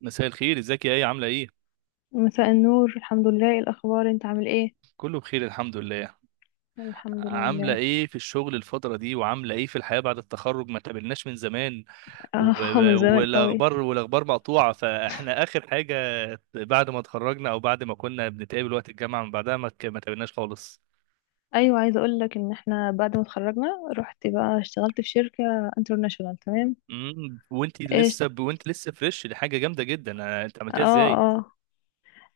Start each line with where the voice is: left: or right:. right: مساء الخير، ازيك يا ايه؟ عامله ايه؟
left: مساء النور، الحمد لله. إيه الاخبار؟ انت عامل ايه؟
right: كله بخير الحمد لله.
left: الحمد
right: عامله
left: لله.
right: ايه في الشغل الفتره دي وعامله ايه في الحياه بعد التخرج؟ ما تقابلناش من زمان.
left: اه، من زمان قوي.
right: والاخبار، مقطوعه. فاحنا اخر حاجه بعد ما اتخرجنا، او بعد ما كنا بنتقابل وقت الجامعه، من بعدها ما تقابلناش خالص.
left: ايوه، عايزه اقول لك ان احنا بعد ما اتخرجنا رحت بقى اشتغلت في شركه انترناشونال. تمام.
right: وانت
left: ايش؟
right: لسه وانت لسه فريش، دي حاجه جامده جدا. انت عملتها
left: اه.
right: ازاي؟
left: اه.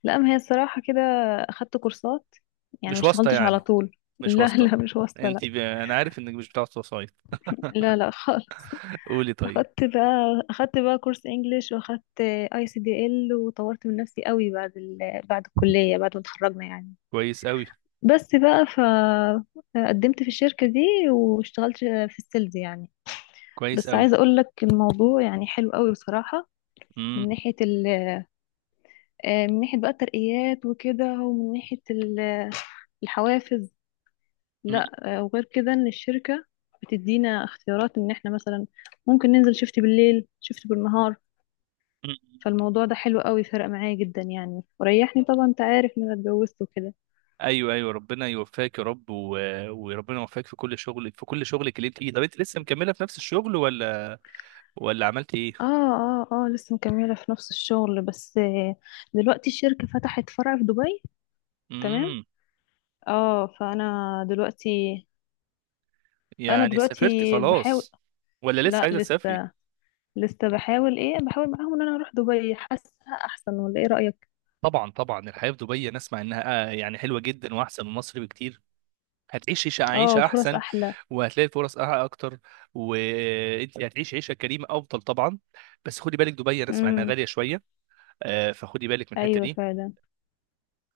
left: لا، ما هي الصراحه كده، اخدت كورسات، يعني ما
right: مش واسطه
left: اشتغلتش على
right: يعني؟
left: طول.
right: مش
left: لا،
right: واسطه؟
left: لا، مش واصله، لا.
right: انا عارف انك مش بتاع وسايط.
left: لا لا خالص.
right: قولي طيب.
left: اخدت بقى كورس انجليش، واخدت اي سي دي ال، وطورت من نفسي قوي بعد بعد الكليه، بعد ما اتخرجنا يعني.
right: كويس قوي.
left: بس بقى فقدمت في الشركة دي واشتغلت في السيلز يعني.
right: كويس
left: بس
right: قوي.
left: عايزة اقول لك الموضوع يعني حلو قوي بصراحة. من ناحية ال من ناحية بقى الترقيات وكده، ومن ناحية الحوافز.
right: امم.
left: لا، وغير كده ان الشركة بتدينا اختيارات ان احنا مثلا ممكن ننزل شفت بالليل شفت بالنهار. فالموضوع ده حلو قوي، فرق معايا جدا يعني، وريحني. طبعا انت عارف ان انا اتجوزت وكده.
right: ايوه، ايوه ربنا يوفقك يا رب، وربنا يوفقك في كل شغل، في كل شغلك اللي انت فيه. طب انت لسه مكمله في نفس الشغل ولا ولا عملت ايه؟
left: اه اه اه، لسه مكملة في نفس الشغل. بس دلوقتي الشركة فتحت فرع في دبي. تمام.
right: امم.
left: اه، دلوقتي فانا
right: يعني سافرت
left: دلوقتي بحاول.
right: خلاص ولا لسه
left: لا،
right: عايزه تسافري؟
left: لسه. لسه بحاول معاهم ان انا اروح دبي. حاسة احسن، ولا ايه رأيك؟
right: طبعا طبعا، الحياه في دبي انا اسمع انها يعني حلوه جدا واحسن من مصر بكتير. هتعيش
left: اه،
right: عيشه
left: وفرص
right: احسن،
left: احلى.
right: وهتلاقي اكتر، وانت هتعيش عيشه كريمه افضل طبعا. بس خدي بالك، دبي انا اسمع انها
left: امم.
right: غاليه شويه. فخدي بالك من الحته
left: ايوه،
right: دي.
left: فعلا.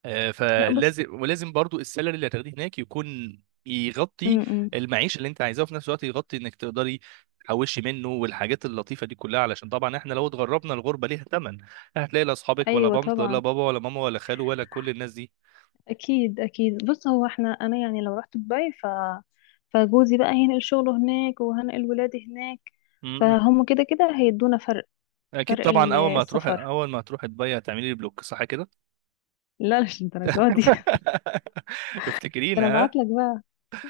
left: لا، بص.
right: فلازم، ولازم برضو السالري اللي هتاخديه هناك يكون يغطي
left: امم.
right: المعيشة اللي انت عايزاها، وفي نفس الوقت يغطي انك تقدري تحوشي منه والحاجات اللطيفة دي كلها. علشان طبعا احنا لو اتغربنا، الغربة ليها ثمن. هتلاقي لا اصحابك ولا
left: ايوه
right: بنت ولا
left: طبعا.
right: بابا ولا ماما ولا خالو ولا كل الناس دي.
left: اكيد اكيد، بص هو احنا انا يعني لو رحت دبي، فجوزي بقى هينقل شغله هناك، وهنقل ولادي هناك.
right: مم.
left: فهم كده كده هيدونا فرق.
right: اكيد
left: فرق
right: طبعا. اول ما هتروح،
left: السفر.
right: دبي هتعملي لي بلوك، صح كده؟
left: لا، مش الدرجات دي. ده انا
right: افتكرينا ها.
left: ابعت لك بقى.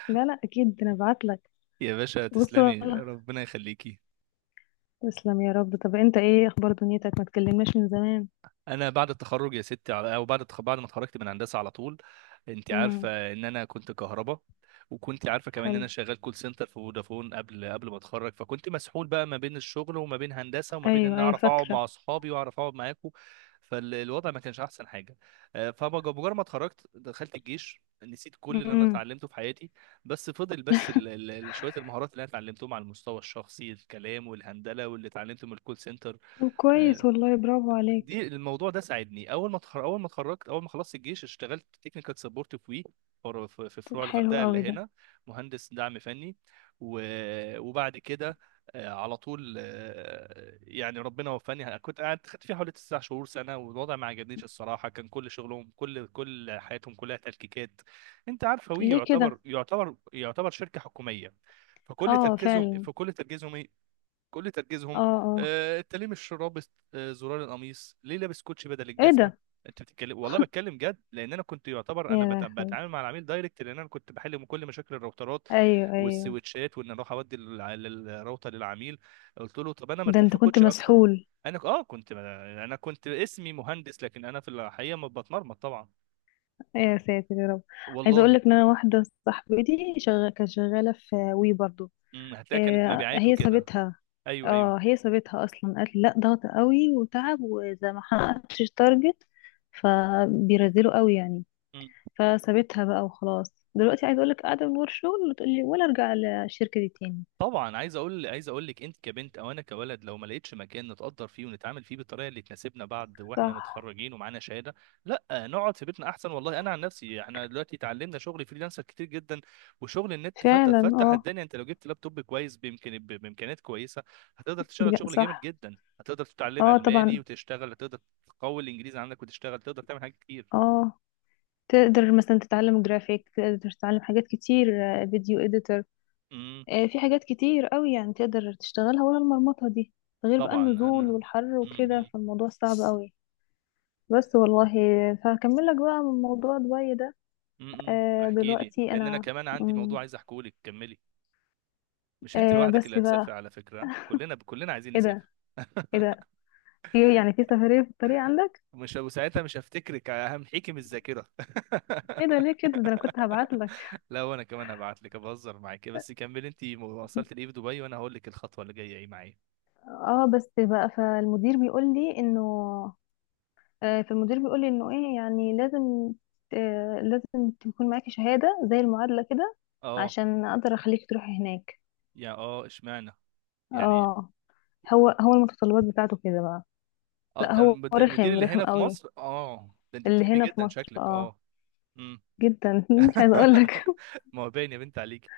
left: لا لا، اكيد ده انا ابعت لك.
right: يا باشا
left: بص
right: تسلمي،
left: والله.
right: ربنا يخليكي.
left: تسلم يا رب. طب انت ايه اخبار دنيتك؟ ما تكلمناش من زمان.
right: انا بعد التخرج يا ستي او بعد ما اتخرجت من هندسه، على طول انت
left: امم.
right: عارفه ان انا كنت كهرباء، وكنت عارفه كمان ان
left: حلو.
right: انا شغال كول سنتر في فودافون قبل ما اتخرج. فكنت مسحول بقى ما بين الشغل، وما بين هندسه، وما بين
left: ايوه
right: ان
left: ايوه،
right: اعرف اقعد
left: فاكره.
right: مع اصحابي واعرف اقعد معاكم. فالوضع ما كانش احسن حاجه. فمجرد ما اتخرجت دخلت الجيش، نسيت كل اللي انا
left: امم.
right: اتعلمته في حياتي. بس فضل بس شويه المهارات اللي انا اتعلمتهم على المستوى الشخصي، الكلام والهندله، واللي اتعلمته من الكول سنتر.
left: طب كويس والله، برافو عليك.
right: دي الموضوع ده ساعدني. اول ما اتخرجت، اول ما خلصت الجيش اشتغلت تكنيكال سبورت في وي، في فروع
left: حلو
right: الغردقه
left: قوي
right: اللي
left: ده.
right: هنا، مهندس دعم فني. وبعد كده، على طول، يعني ربنا وفاني. كنت قاعد، خدت فيها حوالي 9 شهور سنه، والوضع ما عجبنيش الصراحه. كان كل شغلهم، كل حياتهم كلها تلكيكات. انت عارفه وي
left: ليه
right: يعتبر،
left: كده؟
right: شركه حكوميه. فكل
left: اه
right: تركيزهم،
left: فعلا.
right: فكل تركيزهم كل
left: اه.
right: تركيزهم
left: اه.
right: انت ليه مش رابط زرار القميص؟ ليه لابس كوتشي بدل
left: ايه
right: الجزمه؟
left: ده؟
right: انت بتتكلم والله، بتكلم جد، لان انا كنت يعتبر
left: يا
right: انا بتعامل
left: لهوي.
right: مع العميل دايركت، لان انا كنت بحل كل مشاكل الراوترات
left: ايوه ايوه.
right: والسويتشات، وان اروح اودي الراوتر للعميل. قلت له طب انا
left: ده
right: مرتاح
left: انت
right: في
left: كنت
right: كوتشي اكتر.
left: مسحول.
right: انا ك- اه كنت، انا كنت اسمي مهندس، لكن انا في الحقيقه ما بتمرمط طبعا.
left: يا ساتر يا رب. عايزه اقول
right: والله.
left: لك ان انا واحده صاحبتي كانت شغاله في وي برضو.
right: مم، هتلاقي كانت مبيعات
left: هي
right: وكده.
left: سابتها.
right: ايوه ايوه.
left: اه، هي سابتها اصلا، قالت لي لا، ضغط قوي وتعب، وزي ما حققتش التارجت، فبيرزلوا قوي يعني. فسابتها بقى وخلاص. دلوقتي عايز اقول لك قاعده من ورا شغل، وتقول لي ولا ارجع للشركه دي تاني؟
right: طبعا، عايز اقول لك، انت كبنت او انا كولد، لو ما لقيتش مكان نتقدر فيه ونتعامل فيه بالطريقه اللي تناسبنا بعد واحنا
left: صح،
right: متخرجين ومعانا شهاده، لا نقعد في بيتنا احسن والله. انا عن نفسي، احنا دلوقتي اتعلمنا شغل فريلانسر كتير جدا، وشغل النت
left: فعلا.
right: فتح
left: اه،
right: الدنيا. انت لو جبت لابتوب كويس بامكانيات كويسه هتقدر تشتغل شغل جامد
left: صح.
right: جدا، هتقدر تتعلم
left: اه
right: الماني
left: طبعا.
right: وتشتغل، هتقدر تقوي الانجليزي عندك وتشتغل، تقدر تعمل حاجات كتير.
left: اه، تقدر مثلا تتعلم جرافيك، تقدر تتعلم حاجات كتير. فيديو اديتور.
right: امم.
left: في حاجات كتير قوي يعني تقدر تشتغلها، ولا المرمطه دي؟ غير بقى
right: طبعا.
left: النزول
right: انا
left: والحر
right: امم
left: وكده،
right: امم
left: فالموضوع صعب قوي. بس والله. فهكمل لك بقى من موضوع دبي ده.
right: احكي لي،
left: دلوقتي
right: لان انا
left: انا،
right: كمان عندي موضوع عايز احكيه لك. كملي. مش انت لوحدك اللي
left: بس بقى.
right: هتسافر على فكرة، كلنا، كلنا عايزين
left: ايه
right: نسافر.
left: ده؟ ايه ده؟ يعني في سفرية في الطريق عندك؟
right: مش وساعتها مش هفتكرك، همحيكي من الذاكرة.
left: ايه ده؟ ليه كده؟ ده انا كنت هبعت لك.
right: لا، وانا كمان هبعت لك، بهزر معاك. بس كملي انت وصلت لايه في دبي، وانا هقول لك الخطوة اللي جاية ايه معايا.
left: اه، بس بقى، فالمدير بيقول لي انه ايه يعني لازم تكون معاكي شهادة زي المعادلة كده،
right: اه.
left: عشان اقدر اخليك تروحي هناك.
right: يا اه اشمعنى يعني؟
left: اه، هو المتطلبات بتاعته كده بقى.
right: اه،
left: لا، هو
right: ده المدير
left: رخم
right: اللي
left: رخم
right: هنا في
left: قوي
right: مصر، اه. ده انت
left: اللي
right: بتحبيه
left: هنا في
right: جدا
left: مصر.
right: شكلك،
left: اه،
right: اه. امم.
left: جدا. مش عايزه اقول لك.
right: ما هو باين يا بنت عليك.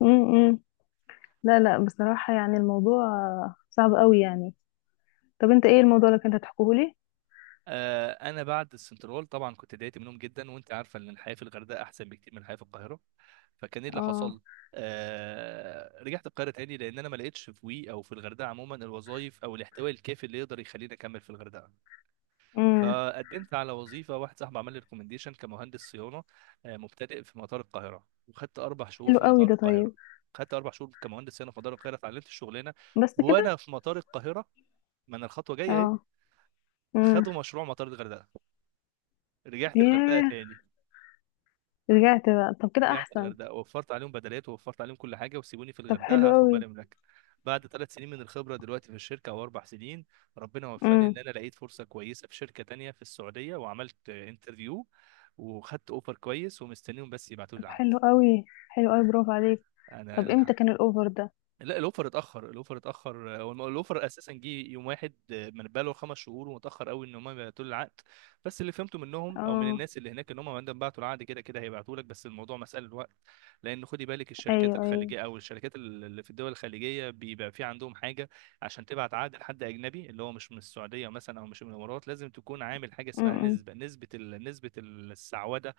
left: م- م. لا لا، بصراحه يعني الموضوع صعب قوي يعني. طب انت ايه الموضوع اللي كنت هتحكيه لي؟
right: انا بعد السنترول طبعا كنت ضايقت منهم جدا، وانت عارفه ان الحياه في الغردقه احسن بكتير من الحياه في القاهره. فكان ايه اللي
left: اه.
right: حصل؟ رجعت القاهره تاني، لان انا ما لقيتش في وي او في الغردقه عموما الوظائف او الاحتواء الكافي اللي يقدر يخليني اكمل في الغردقه.
left: امم.
right: فقدمت على وظيفه، واحد صاحبي عمل لي ريكومنديشن كمهندس صيانه مبتدئ في مطار القاهره، وخدت 4 شهور
left: حلو
right: في
left: قوي
right: مطار
left: ده، طيب.
right: القاهره. خدت 4 شهور كمهندس صيانه في مطار القاهره، اتعلمت الشغلانه،
left: بس كده.
right: وانا في مطار القاهره ما انا الخطوه جايه اهي.
left: اه. امم.
right: خدوا مشروع مطار الغردقه، رجعت الغردقه
left: ياه.
right: تاني.
left: رجعت بقى؟ طب كده
right: رجعت
left: احسن.
right: الغردقه، وفرت عليهم بدلات، ووفرت عليهم كل حاجه، وسيبوني في
left: طب حلو
right: الغردقه هاخد
left: قوي.
right: بالي من الاكل. بعد 3 سنين من الخبره دلوقتي في الشركه، او 4 سنين، ربنا وفقني ان
left: امم.
right: انا لقيت فرصه كويسه في شركه تانية في السعوديه، وعملت انترفيو، وخدت اوفر كويس، ومستنيهم بس يبعتوا لي
left: طب
right: العقد.
left: حلو قوي، حلو قوي، برافو عليك. طب
right: انا
left: امتى كان الاوفر ده؟
right: لا الاوفر اتاخر، الاوفر اتاخر. الاوفر اساسا جه يوم واحد من بقاله 5 شهور، ومتاخر قوي ان هم يبعتوا لي العقد. بس اللي فهمته منهم او من
left: اه.
right: الناس اللي هناك، ان هم عندما بعتوا العقد كده كده هيبعتوا لك، بس الموضوع مساله وقت. لان خدي بالك الشركات
left: ايوه ايوه.
right: الخليجيه او الشركات اللي في الدول الخليجيه بيبقى في عندهم حاجه. عشان تبعت عقد لحد اجنبي، اللي هو مش من السعوديه مثلا او مش من الامارات، لازم تكون عامل حاجه اسمها
left: امم.
right: نسبه، نسبه السعوده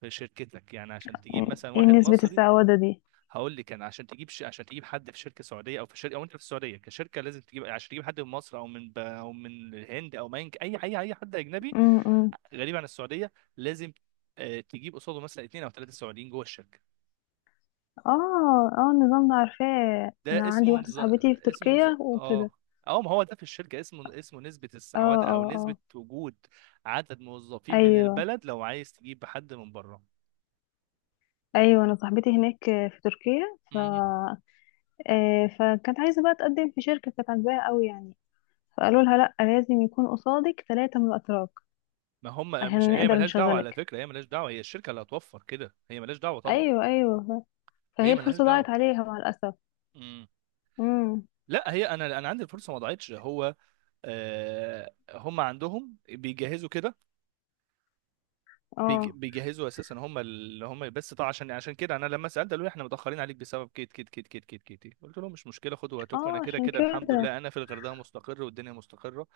right: في شركتك. يعني عشان تجيب مثلا
left: ايه
right: واحد
left: نسبة
right: مصري،
left: السعودة دي؟
right: هقول لك انا، عشان تجيب حد في شركه سعوديه، او انت في السعوديه كشركه، لازم تجيب، عشان تجيب حد من مصر او من الهند او من اي حد اجنبي
left: امم.
right: غريب عن السعوديه، لازم تجيب قصاده مثلا اثنين او ثلاثه سعوديين جوه الشركه.
left: اه اه، النظام ده عارفاه،
right: ده
left: انا عندي
right: اسمه
left: واحده
right: نز...
left: صاحبتي في
right: اسمه نز...
left: تركيا وكده.
right: اه اه، ما هو ده في الشركه اسمه، اسمه نسبه
left: اه.
right: السعوده او
left: اه.
right: نسبه
left: اه.
right: وجود عدد موظفين من
left: ايوه
right: البلد لو عايز تجيب حد من بره.
left: ايوه، انا صاحبتي هناك في تركيا ف
right: مم.
left: آه فكانت عايزه بقى تقدم في شركه كانت عاجباها قوي يعني. فقالوا لها لا، لازم يكون قصادك ثلاثه من الاتراك،
right: ما هم، مش
left: عشان
right: هي
left: نقدر
right: ملهاش دعوه على
left: نشغلك.
right: فكره، هي ملهاش دعوه، هي الشركه اللي هتوفر كده، هي ملهاش دعوه طبعا.
left: ايوه ايوه، فهي
right: هي ملهاش
left: الفرصه
right: دعوه.
left: ضاعت عليها مع الاسف.
right: مم.
left: امم.
right: لا هي، انا عندي الفرصه ما ضاعتش. هو آه هم عندهم بيجهزوا كده،
left: اه
right: بيجهزوا اساسا هم، اللي هم. بس طبعا عشان، عشان كده انا لما سالت قالوا لي احنا متاخرين عليك بسبب كيت كيت كيت كيت كيت كيت. قلت لهم مش مشكله، خدوا وقتكم، انا
left: اه،
right: كده
left: عشان
right: كده الحمد لله
left: كده
right: انا في الغردقه مستقر والدنيا مستقره.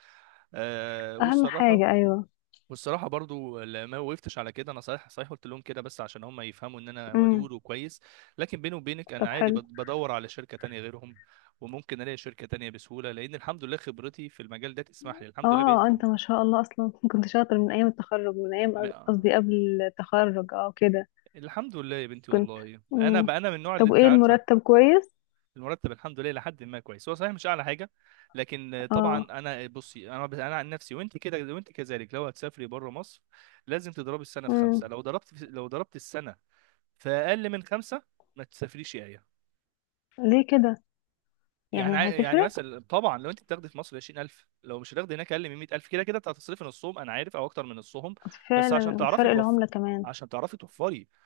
right: آه
left: اهم
right: والصراحه
left: حاجه. ايوه.
right: والصراحة برضو ما وقفتش على كده، انا صحيح صحيح قلت لهم كده بس عشان هم يفهموا ان انا
left: امم.
right: ودود وكويس، لكن بيني وبينك انا
left: طب
right: عادي
left: حلو.
right: بدور على شركة تانية غيرهم، وممكن الاقي شركة تانية بسهولة لان الحمد لله خبرتي في المجال ده تسمح لي الحمد لله. بقيت
left: اه، انت ما شاء الله اصلا. كنت شاطر من
right: م...
left: ايام، قصدي، قبل التخرج، اه كده.
right: الحمد لله يا بنتي،
left: كنت.
right: والله انا
left: مم.
right: بقى انا من النوع اللي
left: طب
right: انت
left: وايه
right: عارفة.
left: المرتب؟ كويس.
right: المرتب الحمد لله لحد ما كويس، هو صحيح مش اعلى حاجة، لكن طبعا
left: اه.
right: انا بصي، انا عن نفسي، وانت كده وانت كذلك، لو هتسافري بره مصر لازم تضربي السنة في 5.
left: مم.
right: لو ضربت السنة فاقل من 5 ما تسافريش. ايه
left: ليه كده؟
right: يعني؟
left: يعني
right: يعني
left: هتفرق.
right: مثلا طبعا لو انت بتاخدي في مصر 20000، لو مش هتاخدي هناك اقل من 100000، كده كده انت هتصرفي نصهم انا عارف، او اكتر من نصهم. بس عشان
left: فعلا،
right: تعرفي
left: الفرق
right: توفري،
left: العملة كمان.
right: عشان تعرفي توفري.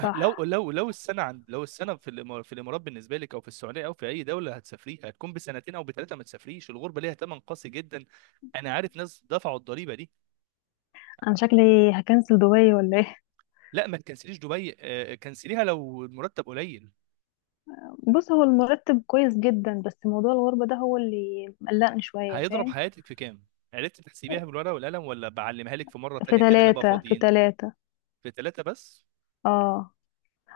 right: لو السنه عند لو السنه في الامارات بالنسبه لك، او في السعوديه، او في اي دوله هتسافريها هتكون بسنتين او بثلاثه، ما تسافريش. الغربه ليها ثمن قاسي جدا، انا عارف ناس دفعوا الضريبه دي.
left: انا شكلي هكنسل دبي، ولا ايه؟
right: لا ما تكنسليش دبي، كنسليها لو المرتب قليل،
left: بص هو المرتب كويس جدا، بس موضوع الغربة ده هو اللي مقلقني شوية،
right: هيضرب
left: فاهم؟
right: حياتك في كام. عرفت تحسبيها بالورقه والقلم ولا بعلمها لك في مره
left: في
right: تانية كده نبقى
left: ثلاثة، في
right: فاضيين؟
left: ثلاثة.
right: في ثلاثه بس.
left: اه،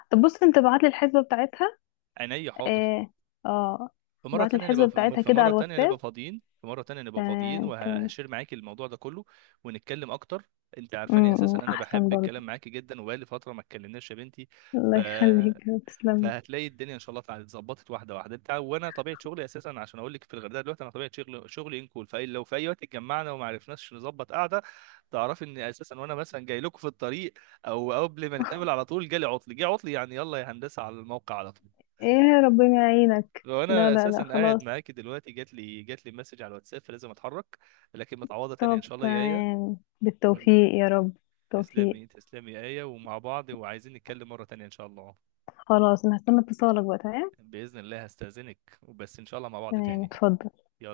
left: طب بص، انت بعتلي الحسبة بتاعتها.
right: عينيا حاضر.
left: ايه. اه. بعت الحسبة بتاعتها
right: في
left: كده على
right: مره تانية
left: الواتساب.
right: نبقى فاضيين،
left: تمام، تمام.
right: وهشير معاكي الموضوع ده كله، ونتكلم اكتر. انت عارفاني
left: أمم،
right: اساسا انا
left: احسن
right: بحب
left: برضه.
right: الكلام معاكي جدا، وبقالي فتره ما اتكلمناش يا بنتي.
left: الله
right: ف،
left: يخليك، تسلم.
right: فهتلاقي الدنيا ان شاء الله اتظبطت واحده واحده. وانا طبيعه شغلي اساسا، عشان اقول لك في الغردقه دلوقتي، انا طبيعه شغلي، شغلي انكول. فاي لو في اي وقت اتجمعنا وما عرفناش نظبط قعده، تعرفي ان اساسا وانا مثلا جاي لكم في الطريق او قبل ما نتقابل على طول جالي عطل، جه عطل يعني يلا يا هندسه على الموقع على طول.
left: ايه، ربنا يعينك. لا
right: وانا
left: لا
right: اساسا
left: لا،
right: قاعد
left: خلاص.
right: معاكي دلوقتي جات لي مسج على الواتساب، فلازم اتحرك. لكن متعوضه تانية ان
left: طب
right: شاء الله يا ايه.
left: تمام،
right: ون-
left: بالتوفيق يا رب. بالتوفيق.
right: تسلمي، تسلمي يا ايه، ومع بعض، وعايزين نتكلم مره تانية ان شاء الله.
left: خلاص، انا هستنى اتصالك بقى. تمام.
right: باذن الله هستاذنك، وبس ان شاء الله مع بعض
left: تمام،
right: تاني.
left: اتفضل.
right: يلا.